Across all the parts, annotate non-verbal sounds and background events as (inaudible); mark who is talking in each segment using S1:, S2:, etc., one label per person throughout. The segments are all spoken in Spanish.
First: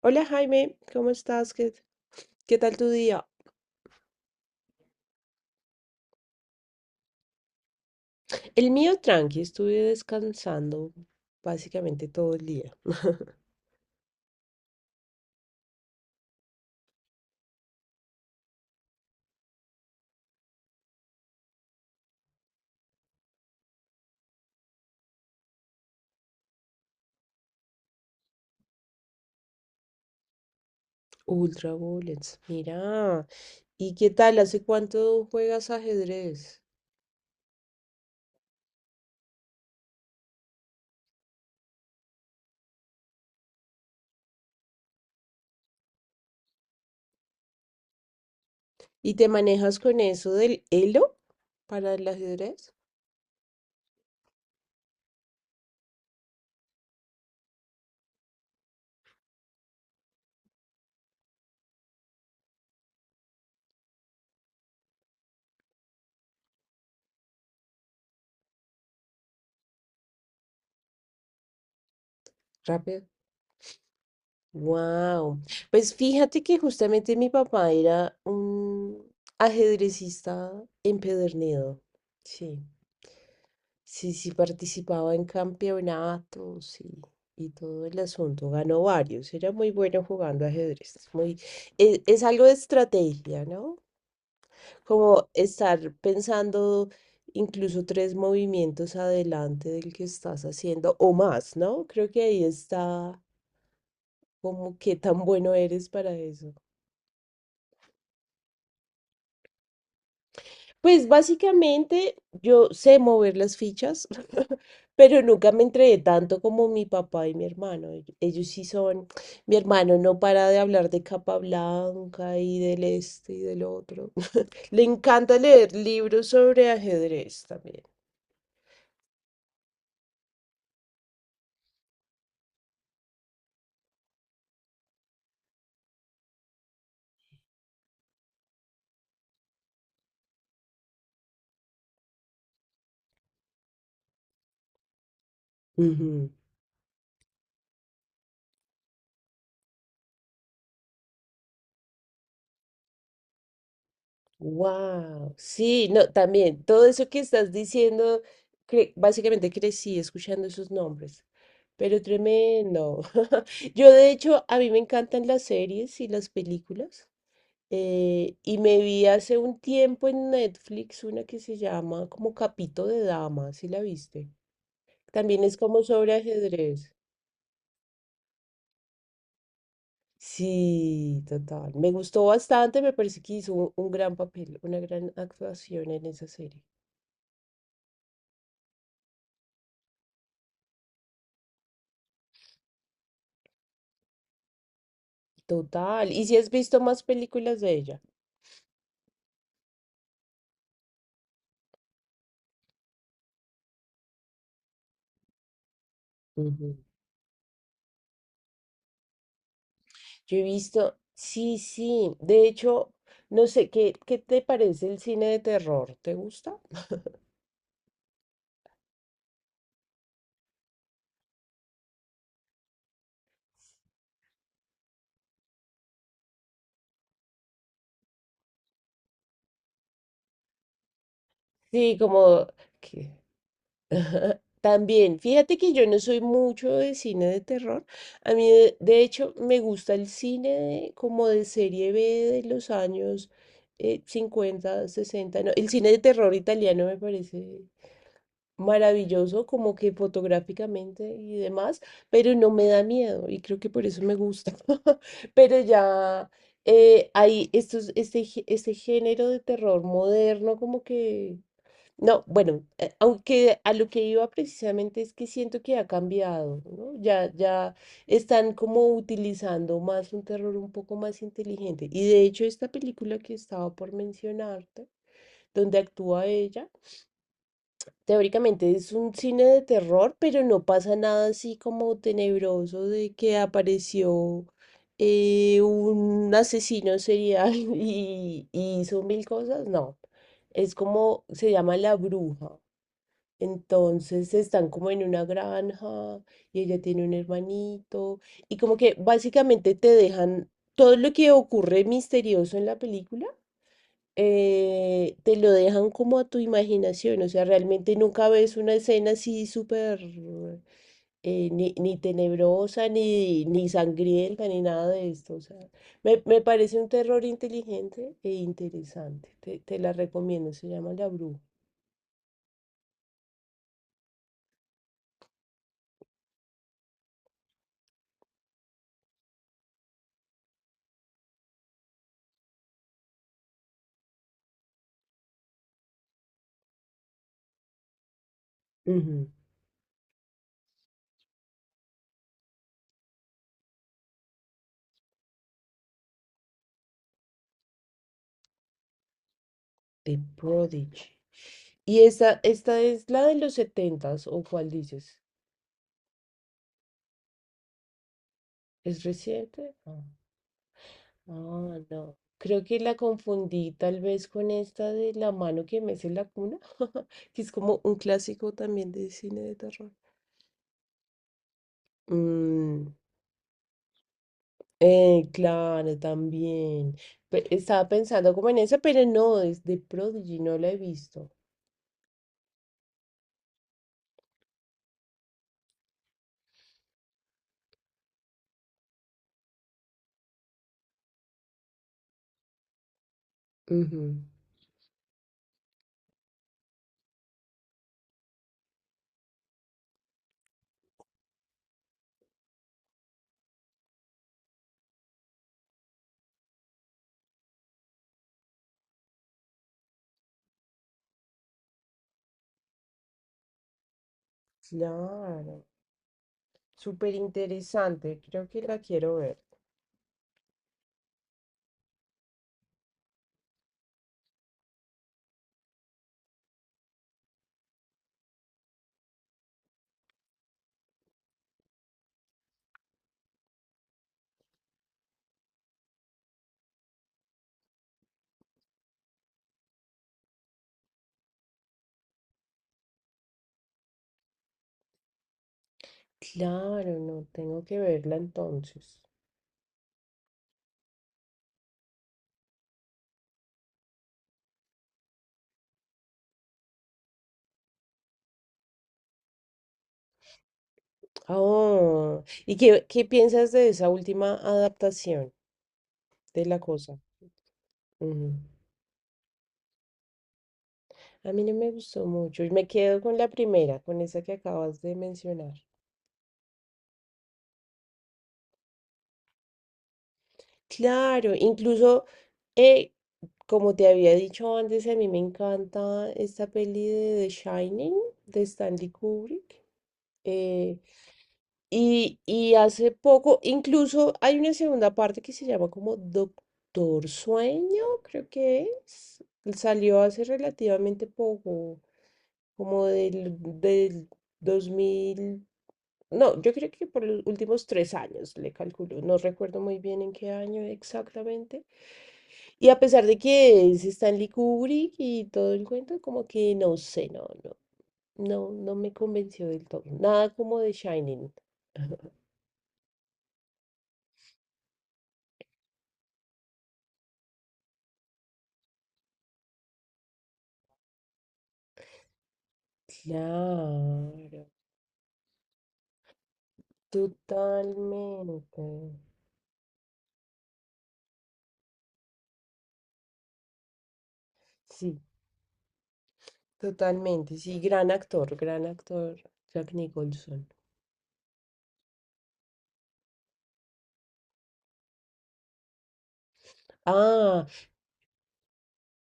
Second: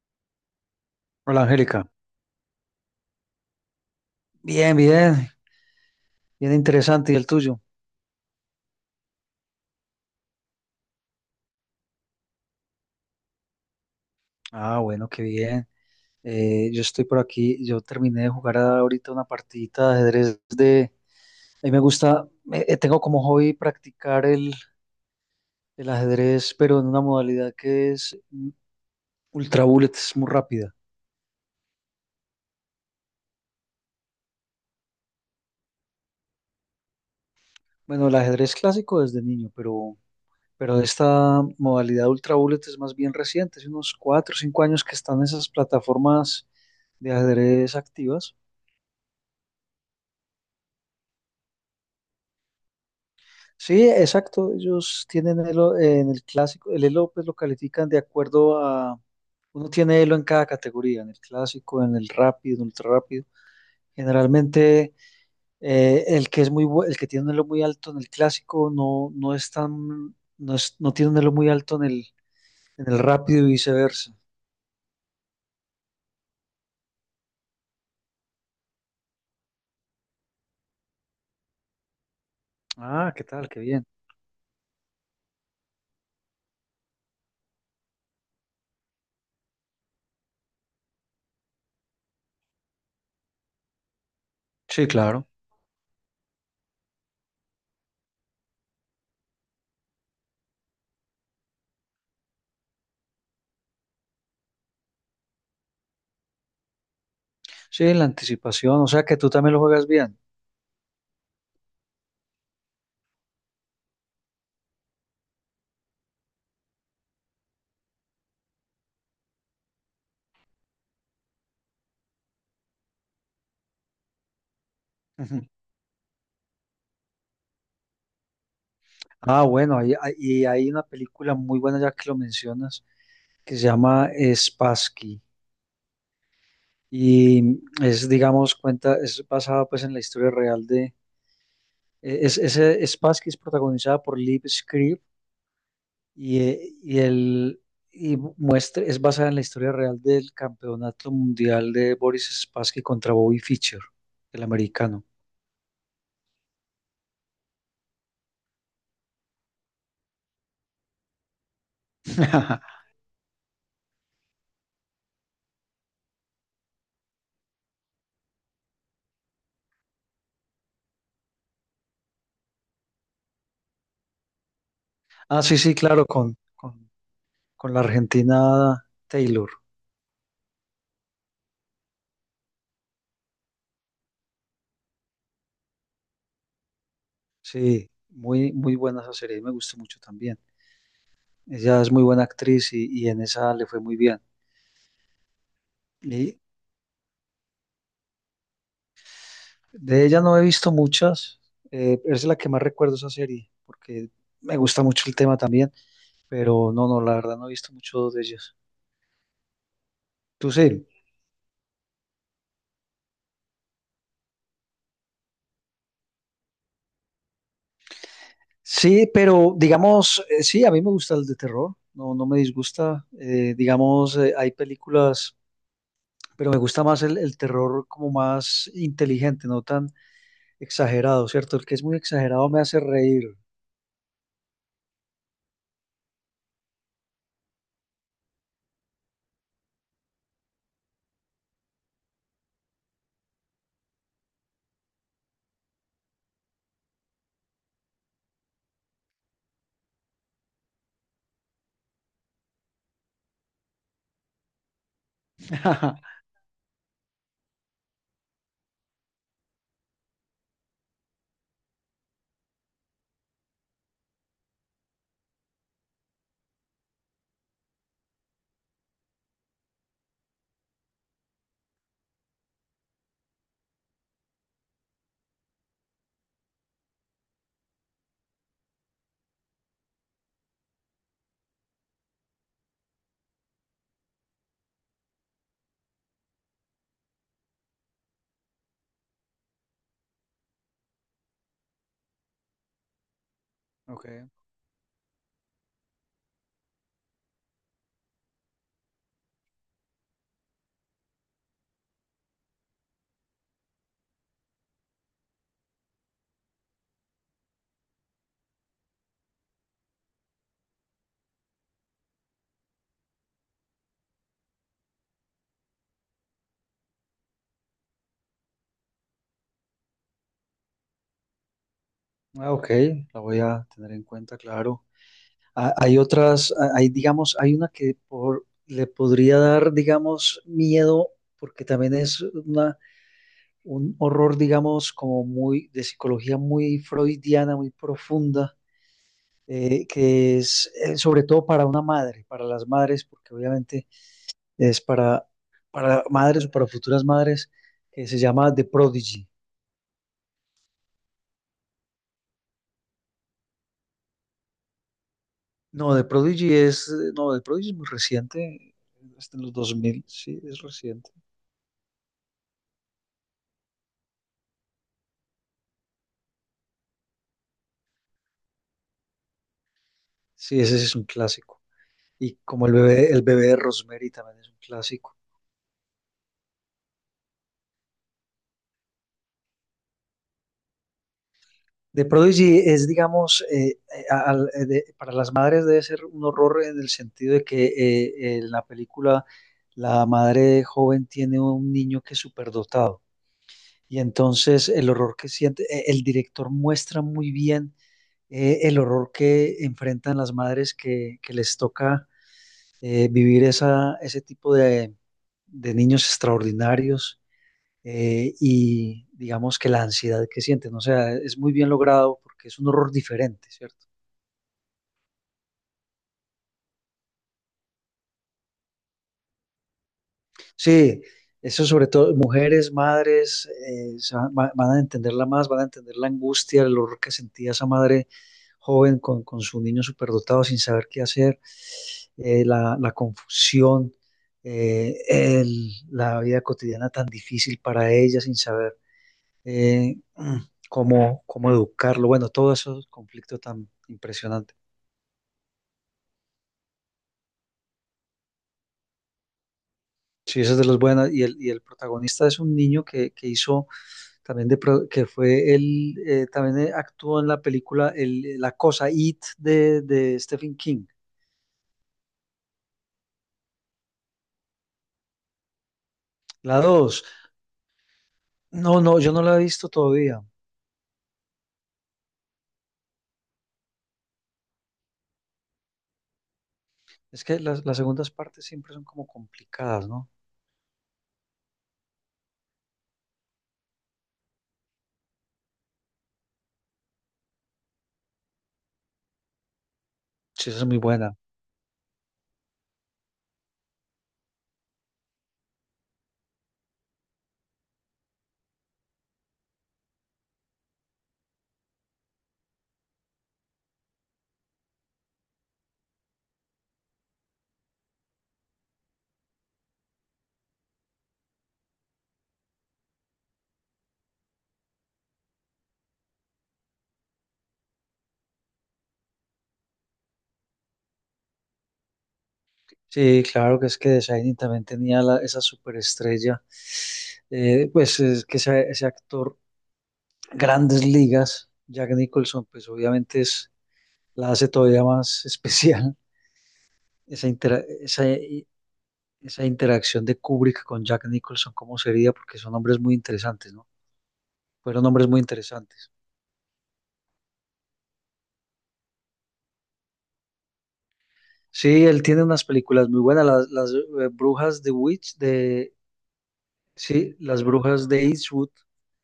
S1: Hola Jaime, ¿cómo
S2: Hola
S1: estás? ¿Qué,
S2: Angélica.
S1: qué tal tu día?
S2: Bien, bien, bien interesante. ¿Y el tuyo?
S1: El mío tranqui, estuve descansando básicamente todo el día. (laughs)
S2: Ah, bueno, qué bien. Yo estoy por aquí. Yo terminé de jugar ahorita una partidita de ajedrez. A mí me gusta, tengo como hobby practicar el ajedrez, pero en una modalidad que es ultra bullet, es muy rápida.
S1: Ultra Bullets, mira. ¿Y qué tal? ¿Hace cuánto juegas ajedrez?
S2: Bueno, el ajedrez clásico desde niño, pero esta modalidad ultra bullet es más bien reciente, hace unos 4 o 5 años que están esas plataformas de ajedrez activas.
S1: ¿Y te manejas con eso del Elo para el ajedrez?
S2: Sí, exacto. Ellos tienen elo en el clásico, el elo pues lo califican de acuerdo a, uno tiene elo en cada categoría, en el clásico, en el rápido, en el ultra rápido. Generalmente el que es el que tiene un elo muy alto en el clásico, no, no es tan, no tiene un elo muy alto en el
S1: Rápido.
S2: rápido y viceversa.
S1: Wow. Pues fíjate que justamente mi papá era un ajedrecista empedernido. Sí.
S2: Ah, ¿qué tal? Qué bien.
S1: Sí, sí, participaba en campeonatos y todo el asunto. Ganó varios. Era muy bueno jugando ajedrez. Es Muy, e- es, Algo de estrategia, ¿no?
S2: Sí, claro.
S1: Como estar pensando incluso tres movimientos adelante del que estás haciendo o más, ¿no? Creo que ahí está como qué tan bueno eres para eso.
S2: Sí, la anticipación, o sea que tú también lo juegas bien.
S1: Pues básicamente yo sé mover las fichas, (laughs) pero nunca me entregué tanto como mi papá y mi hermano. Ellos sí son, mi hermano no para de hablar de Capablanca y del este y del otro. (laughs) Le encanta
S2: Ujú.
S1: leer libros sobre ajedrez también.
S2: Ah, bueno, y hay una película muy buena ya que lo mencionas, que se llama Spassky y es digamos, es basada pues en la historia real de, ese Spassky es protagonizada por Liv Schreiber. Y, eh, y, el, y muestra, es basada en la historia real del campeonato mundial de Boris Spassky contra Bobby Fischer, el americano.
S1: Wow, sí, no, también todo eso que estás diciendo, básicamente crecí escuchando esos nombres, pero
S2: (laughs)
S1: tremendo. Yo de hecho, a mí me encantan las series y las películas. Y me vi hace un tiempo en Netflix una que se llama como Capito de Dama, ¿si la viste?
S2: Ah,
S1: También es
S2: sí, sí,
S1: como
S2: claro,
S1: sobre
S2: con, con,
S1: ajedrez.
S2: con la argentina Taylor.
S1: Sí, total. Me gustó bastante, me parece que hizo un gran papel, una gran actuación en esa serie.
S2: Sí, muy, muy buena esa serie, me gustó mucho también. Ella es muy buena actriz y en esa le fue muy bien.
S1: Total. ¿Y si
S2: Y
S1: has visto más películas de
S2: de ella no he visto muchas, es la que más recuerdo esa serie, porque me gusta mucho el tema también, pero
S1: ella?
S2: no, no, la verdad no he visto mucho de ellas.
S1: Yo he
S2: Tú sí.
S1: visto, sí, sí, de hecho, no sé, ¿qué te parece el cine de terror? ¿Te gusta? (laughs)
S2: Sí, pero digamos, sí, a mí me gusta el de terror, no, no me disgusta. Digamos, hay películas, pero me gusta más el terror como más inteligente, no tan exagerado, ¿cierto? El que es
S1: Sí,
S2: muy
S1: como
S2: exagerado me hace
S1: que-
S2: reír.
S1: Ajá, también, fíjate que yo no soy mucho de cine de terror. A mí, de hecho, me gusta el cine como de serie B de los años 50, 60. ¿No? El cine de terror italiano me parece maravilloso, como que fotográficamente y demás, pero no me da miedo y creo que por eso me gusta. (laughs) Pero
S2: (laughs)
S1: ya hay estos, este, gé- este género de terror moderno como que no, bueno, aunque a lo que iba precisamente es que siento que ha cambiado, ¿no? Ya están como utilizando más un terror un poco más inteligente. Y de hecho, esta película que estaba por mencionarte, donde actúa ella, teóricamente es un cine de terror, pero no pasa nada así como tenebroso de que apareció un asesino serial (laughs) y hizo mil cosas. No, es como se llama La Bruja.
S2: Ok,
S1: Entonces están como en una granja y ella tiene un hermanito y como que básicamente te dejan todo lo que ocurre misterioso en la película, te lo dejan como a tu imaginación, o sea, realmente nunca ves una escena así súper ni tenebrosa, ni sangrienta, ni nada de esto, o sea, me parece un terror inteligente e interesante, te la recomiendo, se llama La Bruja.
S2: ah, ok, la voy a tener en cuenta, claro. Ah, hay otras, ah, hay, digamos, hay una que por, le podría dar, digamos, miedo, porque también es una un horror, digamos, como muy de psicología muy freudiana, muy profunda,
S1: Ujú.
S2: que es sobre todo para una madre, para las madres, porque obviamente es para madres o para futuras madres, que se llama The Prodigy.
S1: The Prodigy. ¿Y esta es la de los setentas o cuál dices?
S2: No, The Prodigy es, no, The Prodigy es muy reciente,
S1: ¿Es
S2: es de los
S1: reciente?
S2: dos
S1: Ah,
S2: mil, sí, es reciente.
S1: ah, no. Creo que la confundí tal vez con esta de La mano que mece la cuna, (laughs) que es como un clásico también de cine de terror.
S2: Sí, ese sí es un clásico. Y como el
S1: Mm,
S2: bebé, el bebé de Rosemary también es un clásico.
S1: claro, también. Estaba pensando como en esa, pero no, es de Prodigy, no la he visto.
S2: The Prodigy es, digamos, para las madres debe ser un horror en el sentido de que en la película la madre joven tiene un niño que es superdotado y
S1: Ujú.
S2: entonces el horror que siente, el director muestra muy bien el horror que enfrentan las madres que les toca vivir ese tipo de niños extraordinarios y digamos que la ansiedad que sienten. O sea, es muy bien logrado porque es un horror diferente, ¿cierto?
S1: Claro, súper interesante, creo que la quiero ver.
S2: Sí, eso sobre todo mujeres, madres, van a entenderla más, van a entender la angustia, el horror que sentía esa madre joven con su niño superdotado sin saber qué hacer, la confusión, la vida cotidiana tan difícil para ella sin saber eh, mm, cómo educarlo. Bueno, todo ese conflicto tan impresionante.
S1: Claro, no tengo que verla entonces.
S2: Sí, esa es de las buenas. Y el protagonista es un niño que hizo también de, pro- que fue él, también actuó en la película La Cosa, It de Stephen King.
S1: Ah, oh, ¿y qué piensas de esa última adaptación de la
S2: La
S1: cosa?
S2: dos,
S1: Ujú.
S2: no, no, yo no la he visto todavía.
S1: A mí no me gustó mucho y me quedo con la primera, con esa que acabas de mencionar.
S2: Es que las segundas partes siempre son como complicadas, ¿no?
S1: Claro, incluso, eh, como te había dicho antes, a mí me encanta esta peli de The Shining de Stanley Kubrick.
S2: Sí, esa es muy
S1: Eh,
S2: buena.
S1: Y hace poco, incluso hay una segunda parte que se llama como Doctor Sueño, creo que es. Salió hace relativamente poco, como del dos mil. No, yo creo que por los últimos tres años le calculo. No recuerdo muy bien en qué año exactamente. Y a pesar de que es Stanley Kubrick y todo el cuento, como que no sé, no me convenció del todo. Nada como de Shining.
S2: Sí, claro que es que The Shining también tenía esa superestrella. Pues es que ese actor, grandes ligas, Jack Nicholson, pues obviamente la
S1: Claro.
S2: hace todavía más (laughs) especial. esa, intera- esa, e,
S1: Totalmente.
S2: esa interacción de Kubrick con Jack Nicholson, ¿cómo sería? Porque son hombres muy interesantes, ¿no? Fueron
S1: Sí,
S2: hombres muy interesantes.
S1: totalmente. Sí, gran actor, Jack Nicholson.
S2: Sí, él tiene unas películas muy buenas, las brujas de Witch, sí, las
S1: Ah,
S2: brujas de Eastwood,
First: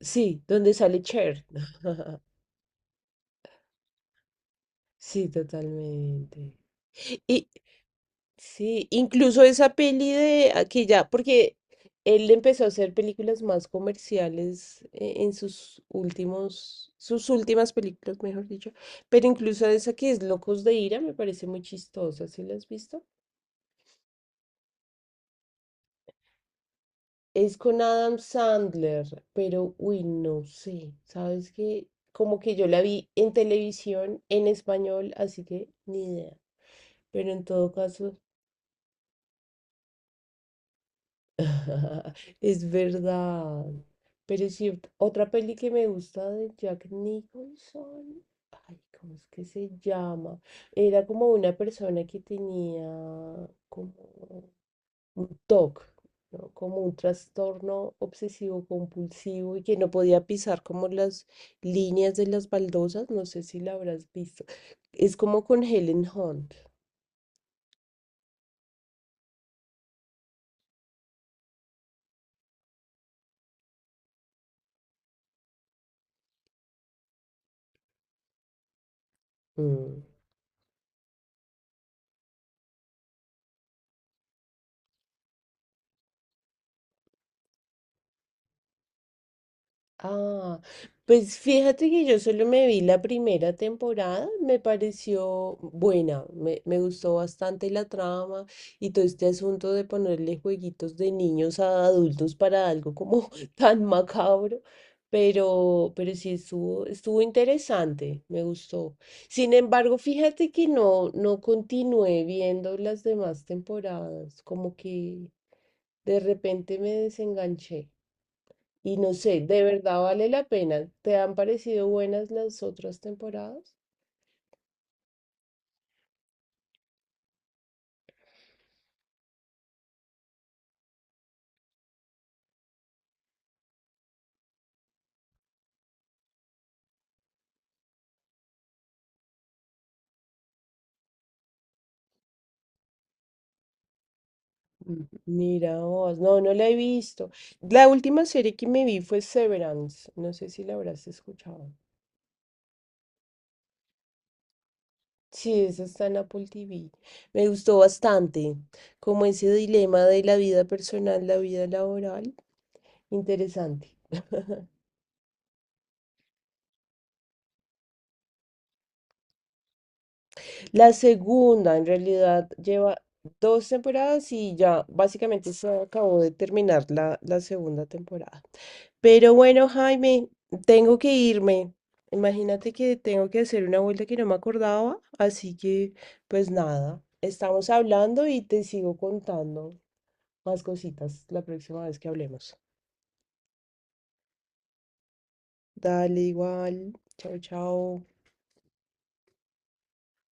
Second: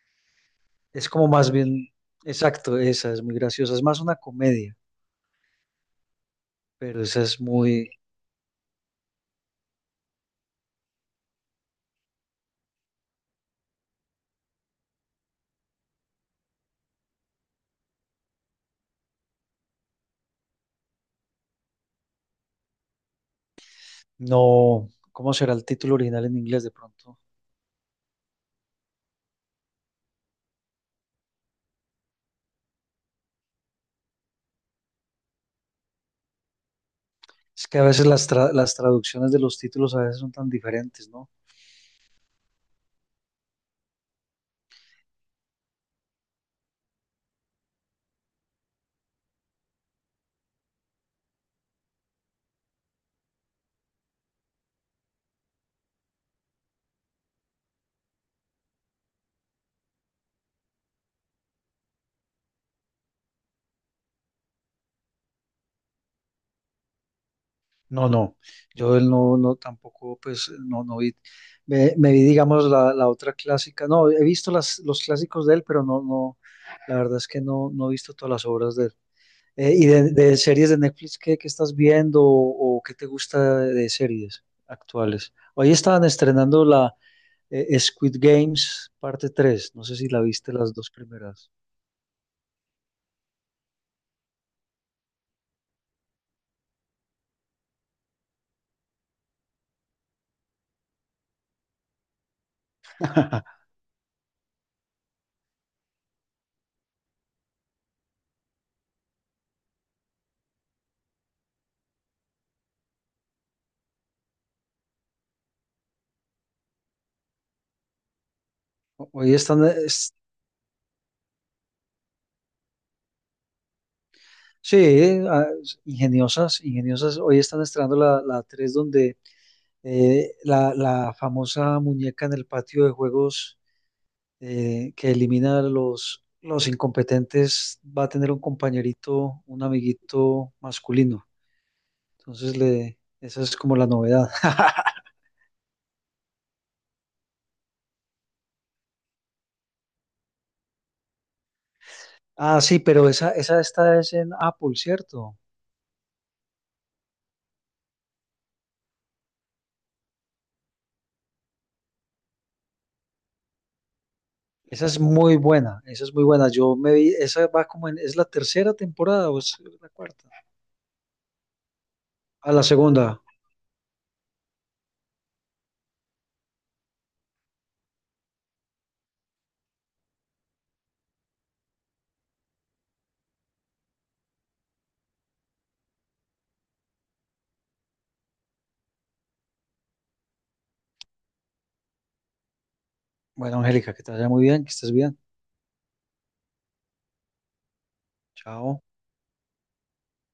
S1: sí, donde sale
S2: es como
S1: Cher.
S2: más
S1: (laughs)
S2: bien, exacto, esa es muy graciosa, es más una comedia,
S1: Sí, totalmente.
S2: pero
S1: Y,
S2: esa es
S1: y-
S2: muy,
S1: sí, incluso esa peli de aquí ya, porque él empezó a hacer películas más comerciales eh, sus últimas películas, mejor dicho. Pero incluso esa que es Locos de Ira me parece muy chistosa. ¿Sí la has visto?
S2: no, ¿cómo será el título original en inglés de pronto?
S1: Es con Adam Sandler, pero uy, no sé. ¿Sabes qué? Como que yo la vi en televisión en español, así que ni idea. Pero en
S2: Es
S1: todo
S2: que a veces
S1: caso,
S2: las traducciones de los títulos a veces son tan diferentes, ¿no?
S1: (laughs) es verdad. Pero sí, otra peli que me gusta de Jack Nicholson. Ay, ¿cómo es que se llama? Era como una persona que tenía como un TOC, ¿no? Como un trastorno obsesivo compulsivo y que no podía pisar como las líneas de las baldosas, no sé si la habrás visto. Es como con Helen Hunt.
S2: No, no, yo él no, no, tampoco, pues, no, no vi, me vi, digamos, la otra clásica, no, he visto los clásicos de él, pero no, no, la verdad es que no, no he visto todas las obras de él. Eh, y
S1: Mm.
S2: de, de series de Netflix, ¿qué estás viendo o qué te gusta de series actuales? Hoy estaban estrenando la Squid Games parte 3. No sé si la viste,
S1: Ah,
S2: las dos
S1: pues
S2: primeras.
S1: fíjate que yo solo me vi la primera temporada, me pareció buena, me gustó bastante la trama y todo este asunto de ponerle jueguitos de niños a adultos para algo como (laughs)
S2: (laughs)
S1: tan macabro, pero sí estuvo interesante, me gustó. Sin embargo, fíjate que no continué viendo las demás temporadas, como que de repente me desenganché. Y no
S2: Hoy
S1: sé, ¿de verdad vale la pena? ¿Te han parecido buenas las otras temporadas?
S2: sí, ah, ingeniosas, ingeniosas, hoy están estrenando la 3 donde la famosa muñeca en el patio de juegos que elimina a los incompetentes va a tener un compañerito, un amiguito masculino. Entonces, esa es como la novedad. (laughs)
S1: Ujú. Mira vos, no, no la he visto. La última serie que me vi fue Severance, no sé si la habrás escuchado.
S2: Ah, sí, pero esa esta es en Apple, ¿cierto?
S1: Sí, esa está en Apple TV. Me gustó bastante, como ese dilema de la vida personal, la vida laboral, interesante. (laughs)
S2: Esa es muy buena, esa es muy buena. Yo me vi, esa va ¿es la tercera temporada o es la cuarta?
S1: La segunda, en realidad,
S2: A la
S1: lleva
S2: segunda.
S1: dos temporadas y ya básicamente se acabó de terminar la segunda temporada. Pero bueno, Jaime, tengo que irme. Imagínate que tengo que hacer una vuelta que no me acordaba, así que pues nada, estamos hablando y te sigo contando más cositas la próxima vez que hablemos.
S2: Bueno, Angélica, que te vaya muy bien, que estés bien.
S1: Dale igual. Chao, chao.
S2: Chao.